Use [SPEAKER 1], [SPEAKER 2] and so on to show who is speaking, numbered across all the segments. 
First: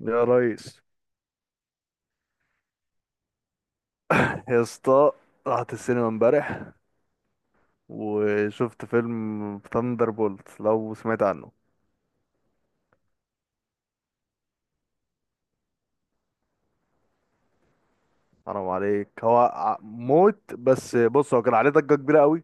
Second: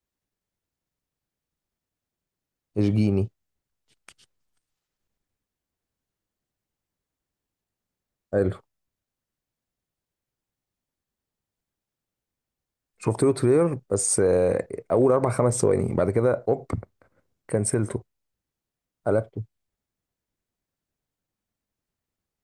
[SPEAKER 1] يا ريس،
[SPEAKER 2] اشجيني.
[SPEAKER 1] يا اسطى. رحت السينما امبارح
[SPEAKER 2] حلو.
[SPEAKER 1] وشفت فيلم ثاندر بولت، لو سمعت عنه.
[SPEAKER 2] شفت له تريلر بس اول اربع خمس ثواني بعد كده اوب كنسلته.
[SPEAKER 1] حرام عليك، هو
[SPEAKER 2] قلبته.
[SPEAKER 1] موت. بس بص، هو كان عليه ضجة كبيرة قوي،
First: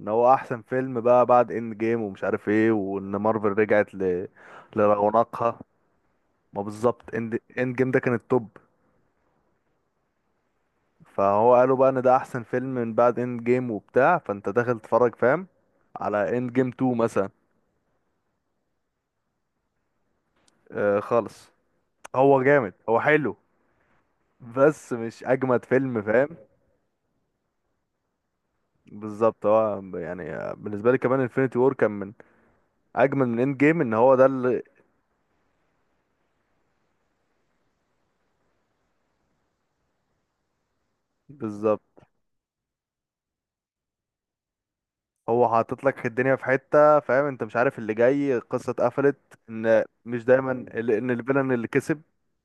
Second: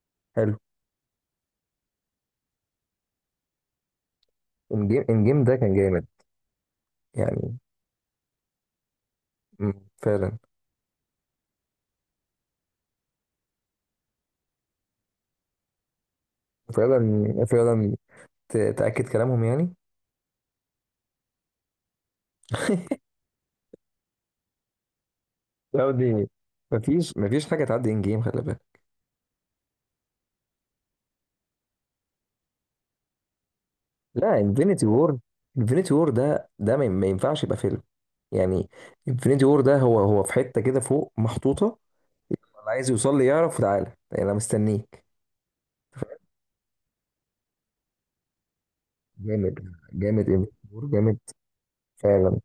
[SPEAKER 1] ان هو
[SPEAKER 2] حلو.
[SPEAKER 1] احسن فيلم بقى بعد اند جيم ومش عارف ايه، وان مارفل رجعت
[SPEAKER 2] ان جيم ده
[SPEAKER 1] لرونقها.
[SPEAKER 2] كان جامد.
[SPEAKER 1] ما بالظبط، اند
[SPEAKER 2] يعني
[SPEAKER 1] جيم ده كان التوب.
[SPEAKER 2] فعلا.
[SPEAKER 1] فهو قالوا بقى ان ده احسن فيلم من بعد اند جيم وبتاع، فانت داخل تتفرج، فاهم، على اند جيم 2 مثلا.
[SPEAKER 2] فعلا فعلا. تاكد كلامهم يعني.
[SPEAKER 1] آه خالص، هو جامد هو حلو، بس مش اجمد
[SPEAKER 2] لا
[SPEAKER 1] فيلم،
[SPEAKER 2] دي
[SPEAKER 1] فاهم.
[SPEAKER 2] مفيش مفيش حاجه تعدي ان جيم خلي بالك.
[SPEAKER 1] بالظبط، هو يعني بالنسبه لي كمان انفينيتي وور كان من اجمل من اند جيم، ان هو ده
[SPEAKER 2] لا
[SPEAKER 1] اللي...
[SPEAKER 2] انفينيتي وور. انفينيتي وور ده ما ينفعش يبقى فيلم يعني. انفينيتي وور ده هو في حته كده فوق محطوطه.
[SPEAKER 1] بالظبط،
[SPEAKER 2] اللي عايز يوصل لي يعرف تعالى يعني انا مستنيك.
[SPEAKER 1] هو حاطط لك الدنيا في حته، فاهم، انت مش عارف اللي جاي، القصه اتقفلت،
[SPEAKER 2] جامد.
[SPEAKER 1] ان مش
[SPEAKER 2] جامد
[SPEAKER 1] دايما
[SPEAKER 2] إمبراطور،
[SPEAKER 1] ان
[SPEAKER 2] جامد.
[SPEAKER 1] الفيلن اللي كسب.
[SPEAKER 2] فعلا.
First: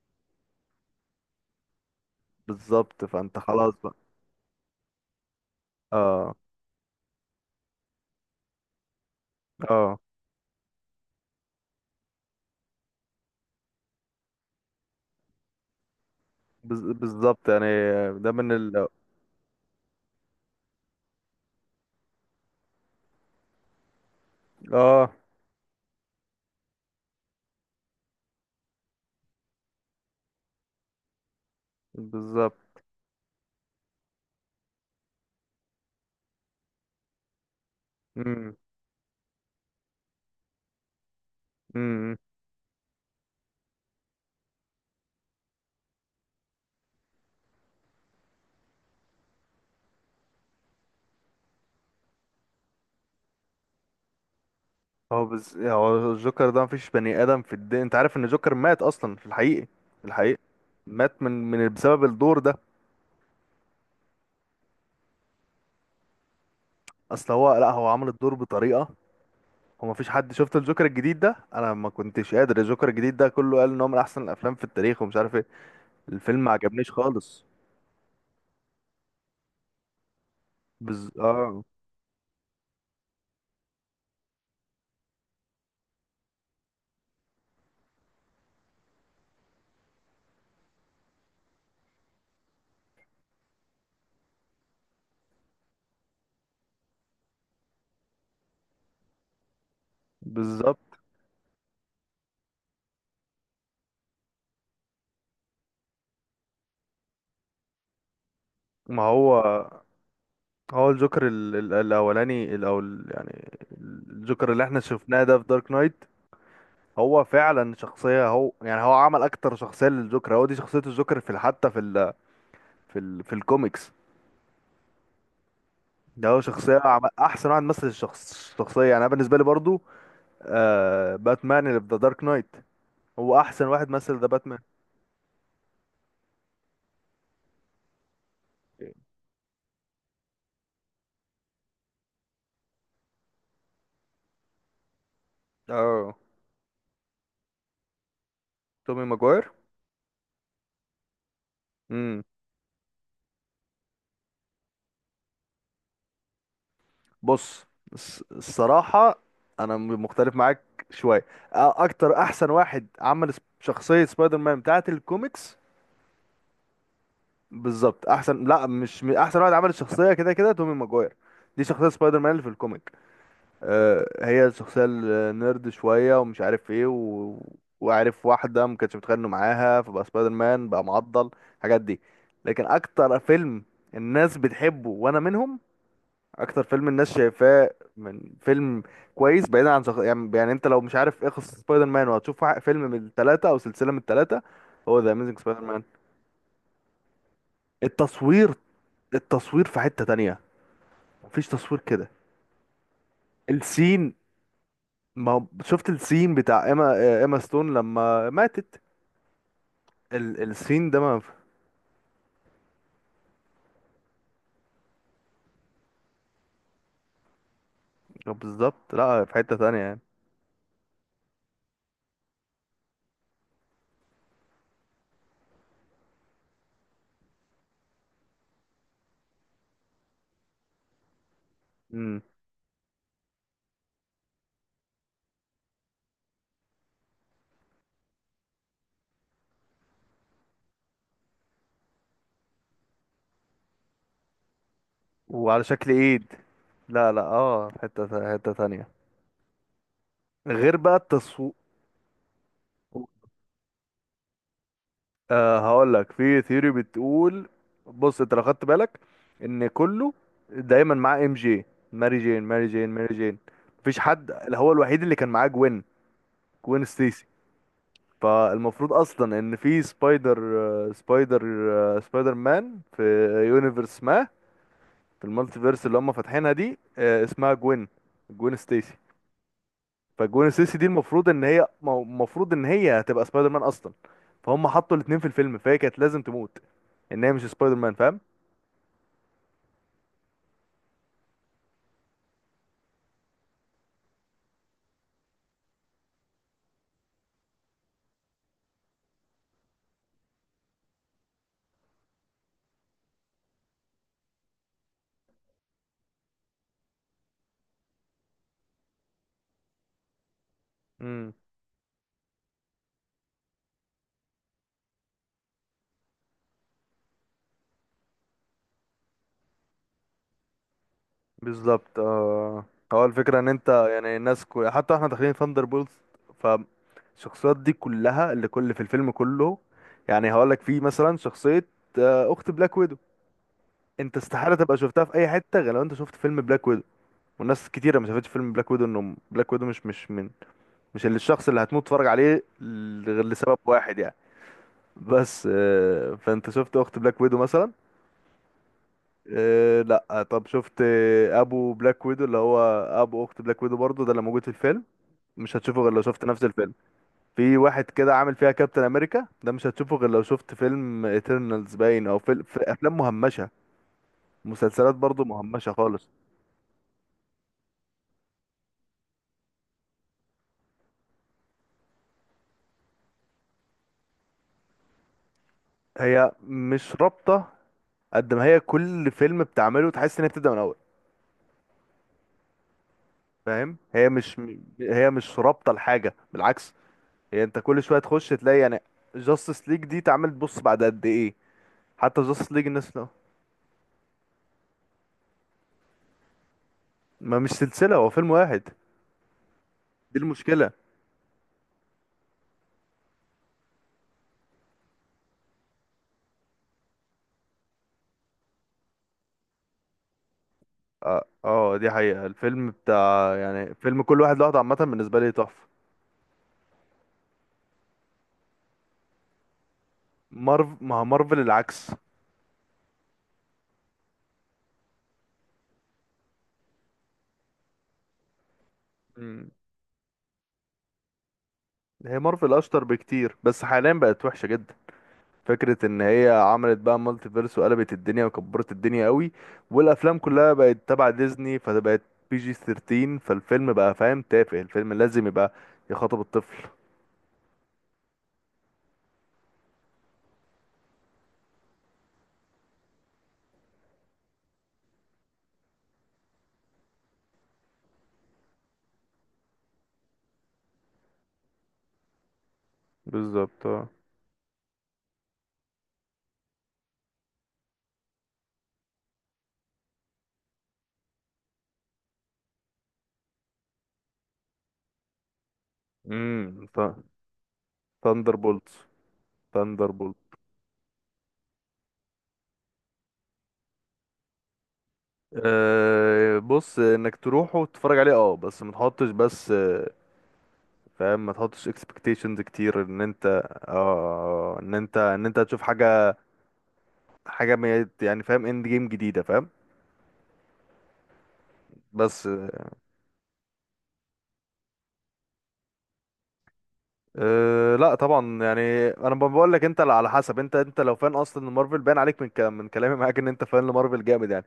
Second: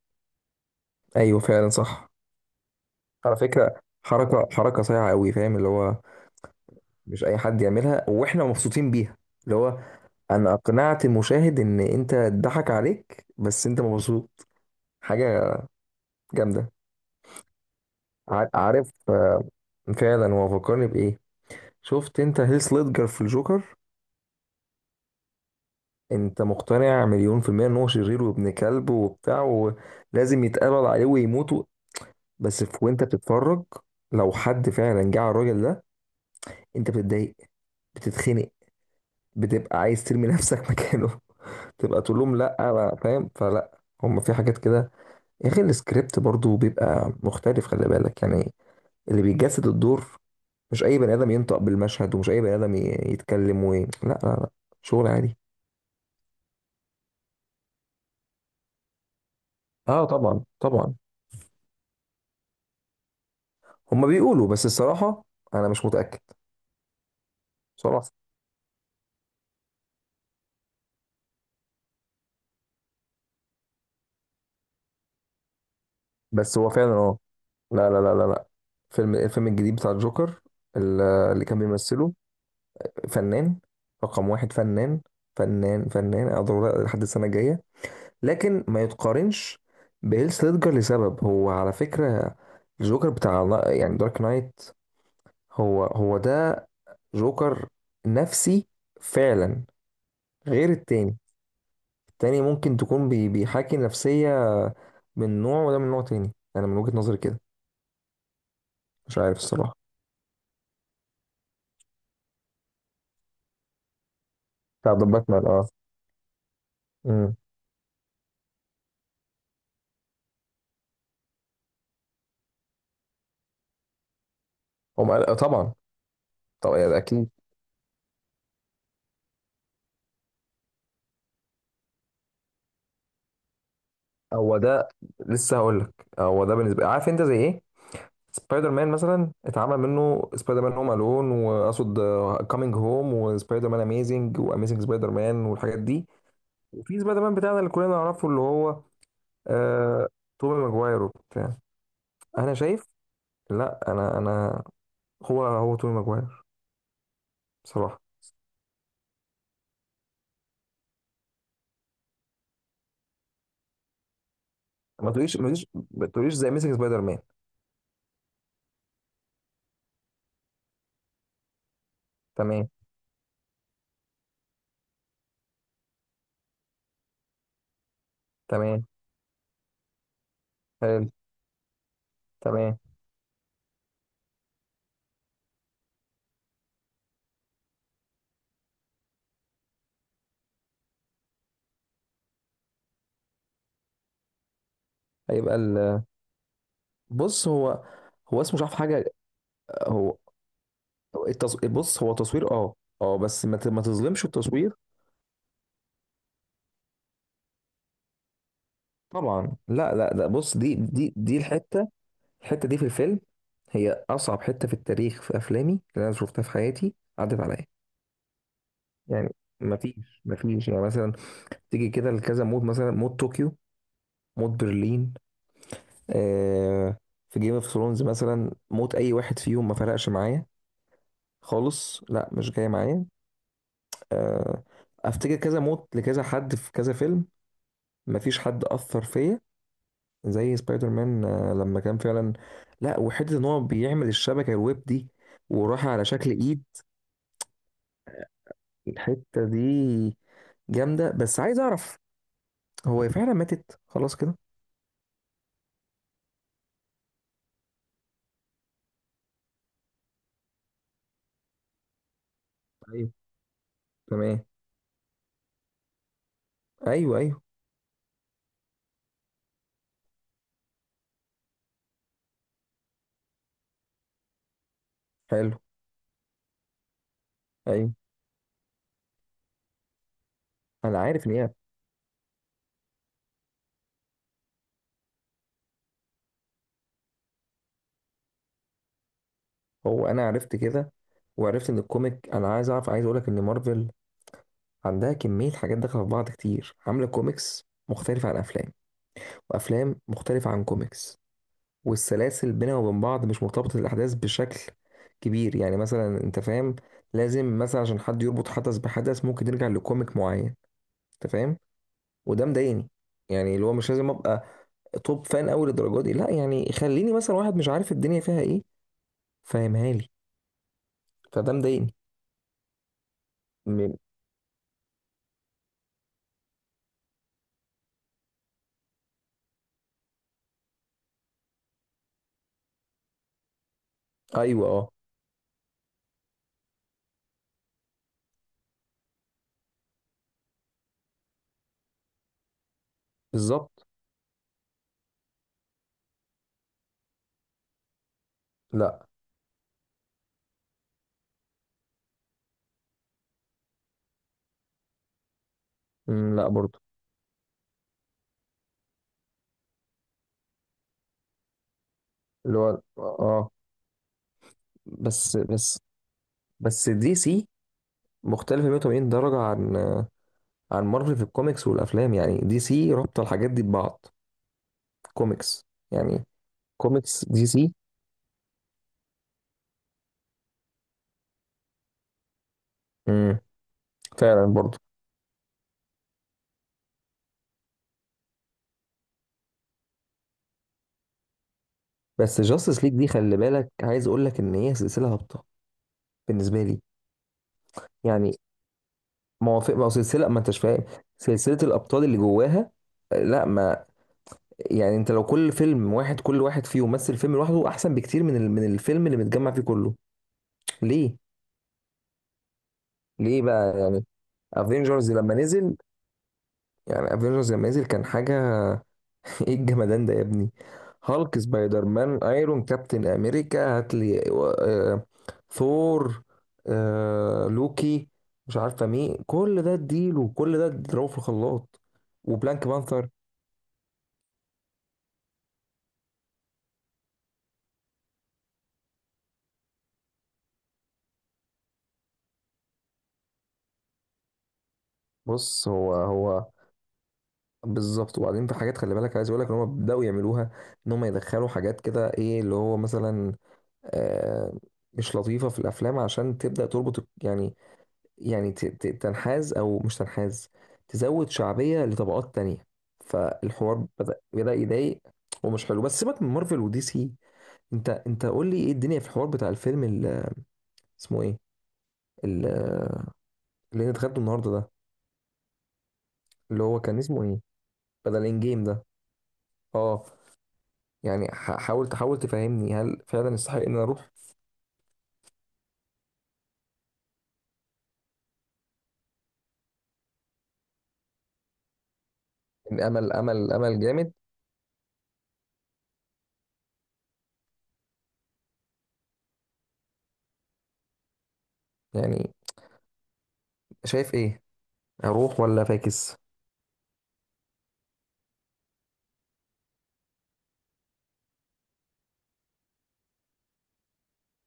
[SPEAKER 2] ايوه فعلا صح.
[SPEAKER 1] بالظبط،
[SPEAKER 2] على
[SPEAKER 1] فانت خلاص
[SPEAKER 2] فكره،
[SPEAKER 1] بقى.
[SPEAKER 2] حركه حركه صايعه قوي فاهم، اللي هو
[SPEAKER 1] اه،
[SPEAKER 2] مش اي حد يعملها واحنا مبسوطين بيها. اللي هو
[SPEAKER 1] اه.
[SPEAKER 2] انا اقنعت المشاهد ان انت اتضحك عليك بس انت مبسوط. حاجه جامده.
[SPEAKER 1] بالظبط يعني، ده من ال...
[SPEAKER 2] عارف فعلا هو فكرني بايه. شفت انت هيث ليدجر في الجوكر؟
[SPEAKER 1] اه،
[SPEAKER 2] انت مقتنع مليون في المية ان هو شرير وابن كلب وبتاع، ولازم يتقبض عليه ويموت. بس
[SPEAKER 1] بالظبط.
[SPEAKER 2] في، وانت بتتفرج، لو حد فعلا جه على الراجل ده انت بتتضايق، بتتخنق، بتبقى عايز ترمي نفسك مكانه. تبقى
[SPEAKER 1] امم
[SPEAKER 2] تقول لهم لا بقى، فاهم؟ فلا هم في حاجات كده يا اخي. السكريبت برضو بيبقى مختلف خلي بالك يعني. اللي بيجسد الدور، مش اي بني ادم ينطق بالمشهد، ومش اي بني ادم يتكلم لا لا لا. شغل
[SPEAKER 1] هو
[SPEAKER 2] عادي.
[SPEAKER 1] بس، هو الجوكر ده مفيش بني ادم في الدنيا. انت عارف ان الجوكر مات اصلا في الحقيقي؟ في
[SPEAKER 2] اه
[SPEAKER 1] الحقيقي
[SPEAKER 2] طبعا طبعا.
[SPEAKER 1] مات من بسبب الدور ده.
[SPEAKER 2] هم بيقولوا بس الصراحة انا مش متأكد.
[SPEAKER 1] اصل هو، لا هو عمل
[SPEAKER 2] صراحة.
[SPEAKER 1] الدور بطريقه، هو مفيش حد. شفت الجوكر الجديد ده؟ انا ما كنتش قادر، الجوكر الجديد ده كله قال ان هو من احسن الافلام في التاريخ ومش عارف ايه، الفيلم ما
[SPEAKER 2] بس هو
[SPEAKER 1] عجبنيش
[SPEAKER 2] فعلا اه.
[SPEAKER 1] خالص.
[SPEAKER 2] لا لا لا لا لا. فيلم الفيلم الجديد بتاع الجوكر، اللي كان
[SPEAKER 1] اه.
[SPEAKER 2] بيمثله فنان. رقم واحد فنان. فنان فنان أقدر لحد السنة الجاية. لكن ما يتقارنش بهيلث ليدجر لسبب. هو على فكرة الجوكر بتاع يعني دارك نايت، هو ده جوكر نفسي فعلا. غير
[SPEAKER 1] بالظبط.
[SPEAKER 2] التاني. التاني ممكن تكون بيحاكي نفسية من نوع، وده من نوع تاني. أنا من وجهة نظري كده.
[SPEAKER 1] ما
[SPEAKER 2] مش عارف
[SPEAKER 1] هو،
[SPEAKER 2] الصراحة.
[SPEAKER 1] هو الجوكر الاولاني، الاول يعني، الجوكر اللي احنا
[SPEAKER 2] بتاع ذا
[SPEAKER 1] شفناه ده في
[SPEAKER 2] باتمان.
[SPEAKER 1] دارك نايت هو
[SPEAKER 2] اه.
[SPEAKER 1] فعلا شخصية، هو يعني هو عمل أكتر شخصية للجوكر، هو دي شخصية الجوكر في حتى في ال في الكوميكس.
[SPEAKER 2] طبعا.
[SPEAKER 1] ده هو
[SPEAKER 2] طبعا
[SPEAKER 1] شخصية،
[SPEAKER 2] يعني
[SPEAKER 1] عمل
[SPEAKER 2] اكيد.
[SPEAKER 1] أحسن واحد مثل الشخصية، يعني أنا بالنسبة لي برضو. آه، باتمان اللي في ذا دارك نايت هو أحسن واحد مثل ذا
[SPEAKER 2] هو
[SPEAKER 1] باتمان.
[SPEAKER 2] ده. لسه هقول لك هو ده بالنسبه. عارف انت زي ايه؟ سبايدر مان مثلا اتعمل منه سبايدر مان هوم الون، واقصد كامينج هوم، وسبايدر مان اميزنج، واميزنج سبايدر مان، والحاجات دي.
[SPEAKER 1] اه،
[SPEAKER 2] وفي سبايدر مان بتاعنا اللي كلنا نعرفه، اللي هو
[SPEAKER 1] تومي ماجواير.
[SPEAKER 2] آه... توبي ماجواير وبتاع.
[SPEAKER 1] امم
[SPEAKER 2] انا شايف. لا انا هو توبي ماجواير.
[SPEAKER 1] بص،
[SPEAKER 2] بصراحه.
[SPEAKER 1] الصراحة أنا مختلف معاك شوية. أكتر، أحسن واحد عمل شخصية سبايدر مان بتاعة
[SPEAKER 2] ما تقوليش ما
[SPEAKER 1] الكوميكس
[SPEAKER 2] تقوليش ما تقوليش زي اميزنج سبايدر مان.
[SPEAKER 1] بالظبط، احسن، لا مش احسن واحد عمل الشخصيه، كده كده تومي ماجواير. دي شخصيه سبايدر مان اللي في
[SPEAKER 2] تمام.
[SPEAKER 1] الكوميك، آه، هي الشخصيه النيرد شويه ومش عارف ايه و... وعارف واحده ما
[SPEAKER 2] تمام.
[SPEAKER 1] كانش متخانق معاها، فبقى سبايدر مان بقى
[SPEAKER 2] حلو.
[SPEAKER 1] معضل الحاجات دي. لكن
[SPEAKER 2] تمام.
[SPEAKER 1] اكتر فيلم الناس بتحبه وانا منهم، اكتر فيلم الناس شايفاه من فيلم كويس، بعيدا عن يعني انت لو مش عارف ايه قصه سبايدر مان وهتشوف فيلم من الثلاثه او سلسله من الثلاثه، هو ذا اميزنج
[SPEAKER 2] هيبقى
[SPEAKER 1] سبايدر مان.
[SPEAKER 2] ال... بص هو. هو
[SPEAKER 1] التصوير،
[SPEAKER 2] اسمه مش عارف حاجه.
[SPEAKER 1] التصوير في حتة
[SPEAKER 2] هو
[SPEAKER 1] تانية، مفيش تصوير
[SPEAKER 2] بص
[SPEAKER 1] كده.
[SPEAKER 2] هو تصوير اه. اه بس ما
[SPEAKER 1] السين،
[SPEAKER 2] تظلمش التصوير.
[SPEAKER 1] ما شفت السين بتاع ايما؟ ايما ستون لما ماتت،
[SPEAKER 2] طبعا لا لا لا. بص دي
[SPEAKER 1] السين ده،
[SPEAKER 2] دي
[SPEAKER 1] ما
[SPEAKER 2] دي الحته. الحته دي في الفيلم هي اصعب حته في التاريخ، في افلامي اللي انا شفتها في حياتي، عدت عليا
[SPEAKER 1] بالظبط، لا في
[SPEAKER 2] يعني.
[SPEAKER 1] حتة
[SPEAKER 2] ما
[SPEAKER 1] تانية يعني.
[SPEAKER 2] فيش ما فيش يعني مثلا تيجي كده لكذا مود، مثلا مود طوكيو، مود برلين آه. في جيم اوف ثرونز مثلا موت اي واحد فيهم ما فرقش معايا خالص.
[SPEAKER 1] امم
[SPEAKER 2] لا مش جاي معايا آه. افتكر كذا موت لكذا حد في كذا فيلم، ما فيش حد اثر فيا زي سبايدر مان لما كان فعلا. لا وحته ان هو بيعمل الشبكه الويب دي
[SPEAKER 1] وعلى
[SPEAKER 2] وراح
[SPEAKER 1] شكل
[SPEAKER 2] على شكل
[SPEAKER 1] ايد،
[SPEAKER 2] ايد.
[SPEAKER 1] لا لا، اه، في حتة تانية،
[SPEAKER 2] الحته دي
[SPEAKER 1] غير بقى
[SPEAKER 2] جامده. بس
[SPEAKER 1] التصوير.
[SPEAKER 2] عايز اعرف، هو هي فعلا ماتت خلاص كده؟
[SPEAKER 1] آه، هقول لك، في ثيوري بتقول، بص، انت لو خدت بالك ان كله دايما معاه ام جي، ماري جين، ماري جين،
[SPEAKER 2] ايوه.
[SPEAKER 1] ماري جين، مفيش حد،
[SPEAKER 2] تمام.
[SPEAKER 1] اللي هو الوحيد اللي كان معاه جوين، جوين
[SPEAKER 2] ايوه
[SPEAKER 1] ستيسي.
[SPEAKER 2] ايوه.
[SPEAKER 1] فالمفروض اصلا ان في سبايدر، سبايدر، سبايدر مان في يونيفرس ما، في
[SPEAKER 2] حلو.
[SPEAKER 1] المالتيفيرس اللي هم فاتحينها دي، اسمها جوين،
[SPEAKER 2] ايوه
[SPEAKER 1] جوين ستيسي. فجوين ستيسي دي
[SPEAKER 2] انا عارف
[SPEAKER 1] المفروض
[SPEAKER 2] ان
[SPEAKER 1] ان
[SPEAKER 2] هي.
[SPEAKER 1] هي المفروض ان هي هتبقى سبايدر مان اصلا، فهم حطوا الاتنين في الفيلم، فهي كانت لازم تموت ان هي مش سبايدر مان.
[SPEAKER 2] هو انا عرفت كده وعرفت ان الكوميك. انا عايز اعرف، عايز اقول لك ان مارفل عندها كميه حاجات داخله في بعض كتير، عامله كوميكس مختلفه عن افلام، وافلام مختلفه عن كوميكس. والسلاسل بينها وبين بعض مش مرتبطة الأحداث بشكل كبير يعني. مثلا أنت فاهم، لازم مثلا عشان حد يربط حدث بحدث ممكن نرجع لكوميك معين. أنت
[SPEAKER 1] فاهم.
[SPEAKER 2] فاهم. وده مضايقني. يعني اللي هو مش لازم أبقى توب فان أوي للدرجة دي. لا يعني خليني مثلا واحد مش عارف الدنيا فيها إيه، فاهمها لي. فده مضايقني.
[SPEAKER 1] بالظبط، اه. هو الفكرة ان انت
[SPEAKER 2] م-
[SPEAKER 1] يعني الناس حتى احنا داخلين ثاندر بولز، فالشخصيات دي كلها اللي كل في الفيلم كله، يعني هقولك في مثلا شخصية، اخت بلاك ويدو، انت استحالة
[SPEAKER 2] أيوه
[SPEAKER 1] تبقى
[SPEAKER 2] أه.
[SPEAKER 1] شفتها في اي حتة غير لو انت شفت فيلم بلاك ويدو. والناس كتيرة ما شافتش فيلم بلاك ويدو، انه بلاك ويدو مش من، مش اللي الشخص اللي هتموت تتفرج عليه غير لسبب
[SPEAKER 2] بالظبط.
[SPEAKER 1] واحد يعني. بس فانت شفت اخت بلاك ويدو مثلا؟
[SPEAKER 2] لا.
[SPEAKER 1] إيه، لا، طب شفت ابو بلاك ويدو اللي هو ابو اخت بلاك ويدو برضه ده اللي موجود في الفيلم؟ مش هتشوفه غير لو شفت نفس
[SPEAKER 2] لا
[SPEAKER 1] الفيلم.
[SPEAKER 2] برضه.
[SPEAKER 1] في واحد كده عامل فيها كابتن امريكا، ده مش هتشوفه غير لو شفت فيلم ايترنالز باين، او في،
[SPEAKER 2] اللي
[SPEAKER 1] في
[SPEAKER 2] هو
[SPEAKER 1] افلام
[SPEAKER 2] أه.
[SPEAKER 1] مهمشه، مسلسلات برضه
[SPEAKER 2] بس
[SPEAKER 1] مهمشه
[SPEAKER 2] بس
[SPEAKER 1] خالص.
[SPEAKER 2] بس دي سي مختلفة 180 درجة عن عن مارفل في الكوميكس والافلام. يعني دي سي رابطه الحاجات دي ببعض. كوميكس يعني.
[SPEAKER 1] هي مش
[SPEAKER 2] كوميكس دي
[SPEAKER 1] رابطه،
[SPEAKER 2] سي.
[SPEAKER 1] قد ما هي كل فيلم بتعمله تحس ان هي بتبدا من الاول.
[SPEAKER 2] امم.
[SPEAKER 1] فاهم، هي مش،
[SPEAKER 2] فعلا برضه.
[SPEAKER 1] هي مش رابطه لحاجه، بالعكس. هي انت كل شويه تخش تلاقي يعني جاستس ليج دي اتعملت، بص، بعد قد ايه، حتى
[SPEAKER 2] بس
[SPEAKER 1] جاستس ليج
[SPEAKER 2] جاستس
[SPEAKER 1] الناس.
[SPEAKER 2] ليج دي خلي بالك، عايز اقول لك ان هي سلسله هابطه بالنسبه لي
[SPEAKER 1] ما مش سلسلة، هو فيلم
[SPEAKER 2] يعني.
[SPEAKER 1] واحد.
[SPEAKER 2] موافق، ما هو
[SPEAKER 1] دي
[SPEAKER 2] سلسله ما انتش
[SPEAKER 1] المشكلة.
[SPEAKER 2] فاهم، سلسله الابطال اللي جواها لا ما. يعني انت لو كل فيلم واحد، كل واحد فيه يمثل فيلم لوحده، احسن بكتير من من الفيلم اللي متجمع فيه كله. ليه؟
[SPEAKER 1] اه، دي حقيقة. الفيلم بتاع
[SPEAKER 2] ليه
[SPEAKER 1] يعني
[SPEAKER 2] بقى
[SPEAKER 1] فيلم
[SPEAKER 2] يعني؟
[SPEAKER 1] كل واحد لوحده، عامة
[SPEAKER 2] افنجرز
[SPEAKER 1] بالنسبة لي
[SPEAKER 2] لما
[SPEAKER 1] تحفة.
[SPEAKER 2] نزل. يعني افنجرز لما نزل كان حاجه. ايه الجمدان ده يا ابني.
[SPEAKER 1] مارف، ما هو
[SPEAKER 2] هالك،
[SPEAKER 1] مارفل
[SPEAKER 2] سبايدر
[SPEAKER 1] العكس.
[SPEAKER 2] مان، ايرون، كابتن امريكا، هاتلي آه، ثور، آه لوكي، مش عارفه مين،
[SPEAKER 1] مم.
[SPEAKER 2] كل ده اديله كل ده اضربه في الخلاط.
[SPEAKER 1] هي مارفل
[SPEAKER 2] وبلانك
[SPEAKER 1] أشطر
[SPEAKER 2] بانثر.
[SPEAKER 1] بكتير، بس حاليا بقت وحشة جدا، فكرة إن هي عملت بقى مالتي فيرس وقلبت الدنيا وكبرت الدنيا قوي، والأفلام كلها بقت تبع ديزني فبقت بي جي 13، فالفيلم بقى فاهم تافه، الفيلم لازم يبقى
[SPEAKER 2] بص هو
[SPEAKER 1] يخاطب
[SPEAKER 2] هو
[SPEAKER 1] الطفل.
[SPEAKER 2] بالظبط. وبعدين في حاجات خلي بالك، عايز اقول لك ان هم بداوا يعملوها. ان هم يدخلوا حاجات كده، ايه اللي هو مثلا آه مش لطيفه في الافلام عشان تبدا تربط يعني. يعني تنحاز او مش تنحاز، تزود شعبيه لطبقات تانية.
[SPEAKER 1] بالظبط،
[SPEAKER 2] فالحوار
[SPEAKER 1] اه.
[SPEAKER 2] بدأ يضايق ومش حلو. بس سيبك من مارفل ودي سي. انت قول لي ايه الدنيا في الحوار بتاع الفيلم اللي اسمه ايه؟ ال- اللي انت خدته النهارده ده، اللي
[SPEAKER 1] امم
[SPEAKER 2] هو كان اسمه ايه؟ بدل
[SPEAKER 1] ثاندر
[SPEAKER 2] ان جيم ده. اه
[SPEAKER 1] بولتس.
[SPEAKER 2] يعني حاول تحاول تفهمني هل فعلا يستحق ان انا اروح.
[SPEAKER 1] أه، بص، انك تروح وتتفرج عليه اه، بس ما تحطش، بس فاهم، ما تحطش expectations كتير ان
[SPEAKER 2] الامل
[SPEAKER 1] انت،
[SPEAKER 2] امل جامد
[SPEAKER 1] اه، ان انت هتشوف حاجه، حاجه يعني فاهم، اند جيم جديده، فاهم، بس.
[SPEAKER 2] يعني. شايف ايه؟ اروح ولا فاكس؟
[SPEAKER 1] أه، لا طبعا، يعني انا بقول لك، انت على حسب، انت لو فان اصلا لمارفل، باين عليك من كلام، من كلامي معاك، ان انت فان لمارفل جامد يعني،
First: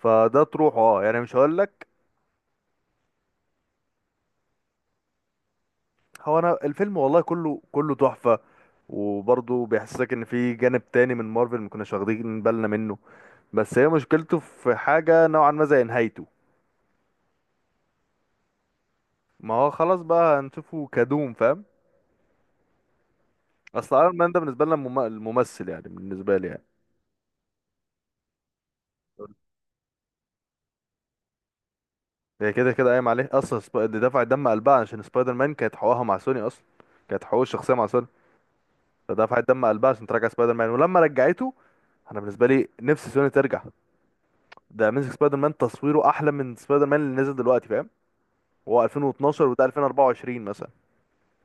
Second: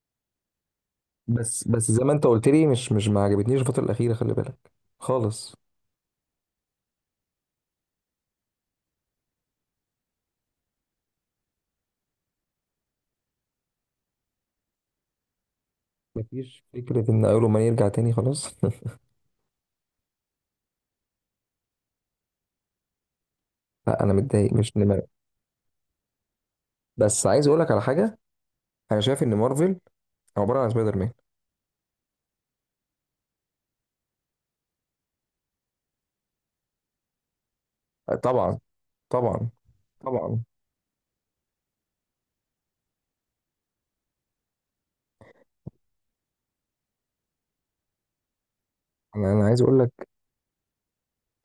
[SPEAKER 1] فده تروح اه، يعني مش هقول
[SPEAKER 2] بس
[SPEAKER 1] لك.
[SPEAKER 2] بس زي ما انت قلت لي مش ما عجبتنيش الفتره الاخيره خلي بالك خالص.
[SPEAKER 1] هو انا الفيلم والله كله، كله تحفه، وبرضه بيحسسك ان في جانب تاني من مارفل ما كناش واخدين بالنا منه، بس هي مشكلته في حاجة نوعا ما زي نهايته.
[SPEAKER 2] مفيش فكرة إن أول ما يرجع تاني خلاص.
[SPEAKER 1] ما هو خلاص بقى، هنشوفه كدوم فاهم. اصل
[SPEAKER 2] لا أنا
[SPEAKER 1] ايرون مان ده
[SPEAKER 2] متضايق
[SPEAKER 1] بالنسبة لنا
[SPEAKER 2] مش نمر.
[SPEAKER 1] الممثل، يعني بالنسبة لي يعني.
[SPEAKER 2] بس عايز أقول لك على حاجة، أنا شايف إن مارفل عبارة عن سبايدر مان.
[SPEAKER 1] هي كده كده قايم عليه اصلا، دي دفعت دم قلبها عشان سبايدر مان، كانت حقوقها مع سوني اصلا، كانت حقوق الشخصية مع سوني،
[SPEAKER 2] طبعا
[SPEAKER 1] فدفعت
[SPEAKER 2] طبعا
[SPEAKER 1] دم قلبها عشان ترجع
[SPEAKER 2] طبعا.
[SPEAKER 1] سبايدر مان، ولما رجعته، انا بالنسبة لي نفسي سوني ترجع، ده اميزنج سبايدر مان تصويره احلى من سبايدر مان اللي نزل دلوقتي، فاهم، هو
[SPEAKER 2] أنا
[SPEAKER 1] 2012
[SPEAKER 2] عايز
[SPEAKER 1] وده
[SPEAKER 2] أقول لك،
[SPEAKER 1] 2024 مثلا.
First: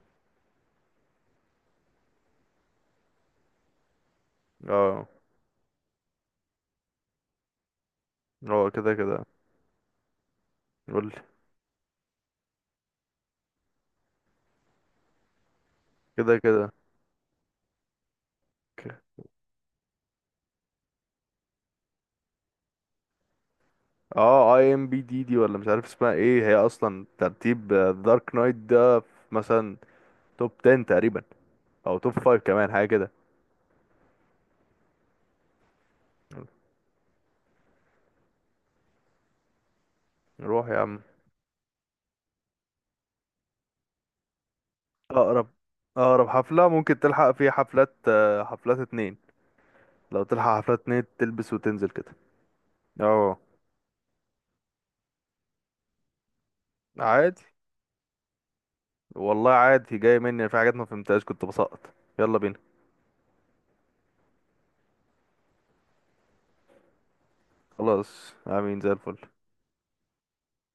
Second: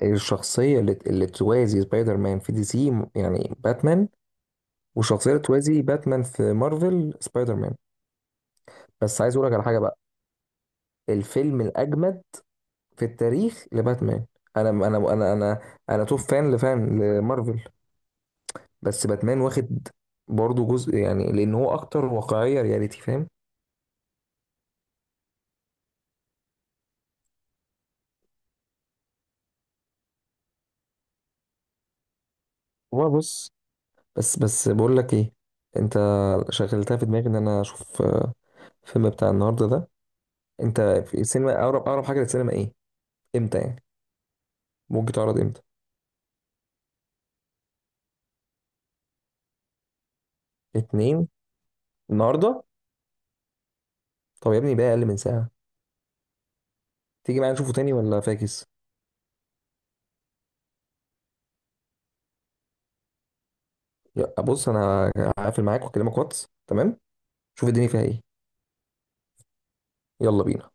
[SPEAKER 2] الشخصية اللي توازي سبايدر مان في دي سي يعني باتمان،
[SPEAKER 1] اه،
[SPEAKER 2] والشخصية اللي توازي باتمان في مارفل سبايدر مان.
[SPEAKER 1] اه، كده
[SPEAKER 2] بس
[SPEAKER 1] كده.
[SPEAKER 2] عايز أقول لك على حاجة بقى.
[SPEAKER 1] قول لي.
[SPEAKER 2] الفيلم الأجمد في التاريخ لباتمان. أنا أنا توب
[SPEAKER 1] كده
[SPEAKER 2] فان
[SPEAKER 1] كده.
[SPEAKER 2] لفان لمارفل، بس باتمان واخد برضه جزء يعني، لان هو اكتر واقعيه رياليتي فاهم.
[SPEAKER 1] اه، اي ام بي دي دي ولا مش عارف اسمها ايه، هي اصلا ترتيب دارك نايت ده في مثلا توب 10 تقريبا، او توب 5 كمان حاجه
[SPEAKER 2] هو
[SPEAKER 1] كده.
[SPEAKER 2] بص. بس بقول لك ايه، انت شغلتها في دماغي ان انا اشوف الفيلم بتاع النهارده ده.
[SPEAKER 1] نروح يا
[SPEAKER 2] انت
[SPEAKER 1] عم.
[SPEAKER 2] في السينما، اقرب اقرب حاجه للسينما ايه؟ امتى يعني ممكن تعرض
[SPEAKER 1] اقرب،
[SPEAKER 2] امتى؟
[SPEAKER 1] اقرب حفله ممكن تلحق فيها حفلات، حفلات اتنين، لو تلحق حفلات اتنين،
[SPEAKER 2] اتنين.
[SPEAKER 1] تلبس وتنزل كده.
[SPEAKER 2] النهارده.
[SPEAKER 1] اه،
[SPEAKER 2] طب يا ابني بقى اقل من ساعه، تيجي
[SPEAKER 1] عادي.
[SPEAKER 2] معايا نشوفه تاني ولا فاكس؟
[SPEAKER 1] والله عادي، جاي مني في حاجات ما فهمتهاش كنت بسقط. يلا بينا.
[SPEAKER 2] بص انا هقفل معاك واكلمك واتس تمام. شوف الدنيا فيها ايه.
[SPEAKER 1] خلاص، عاملين زي الفل.
[SPEAKER 2] يلا بينا.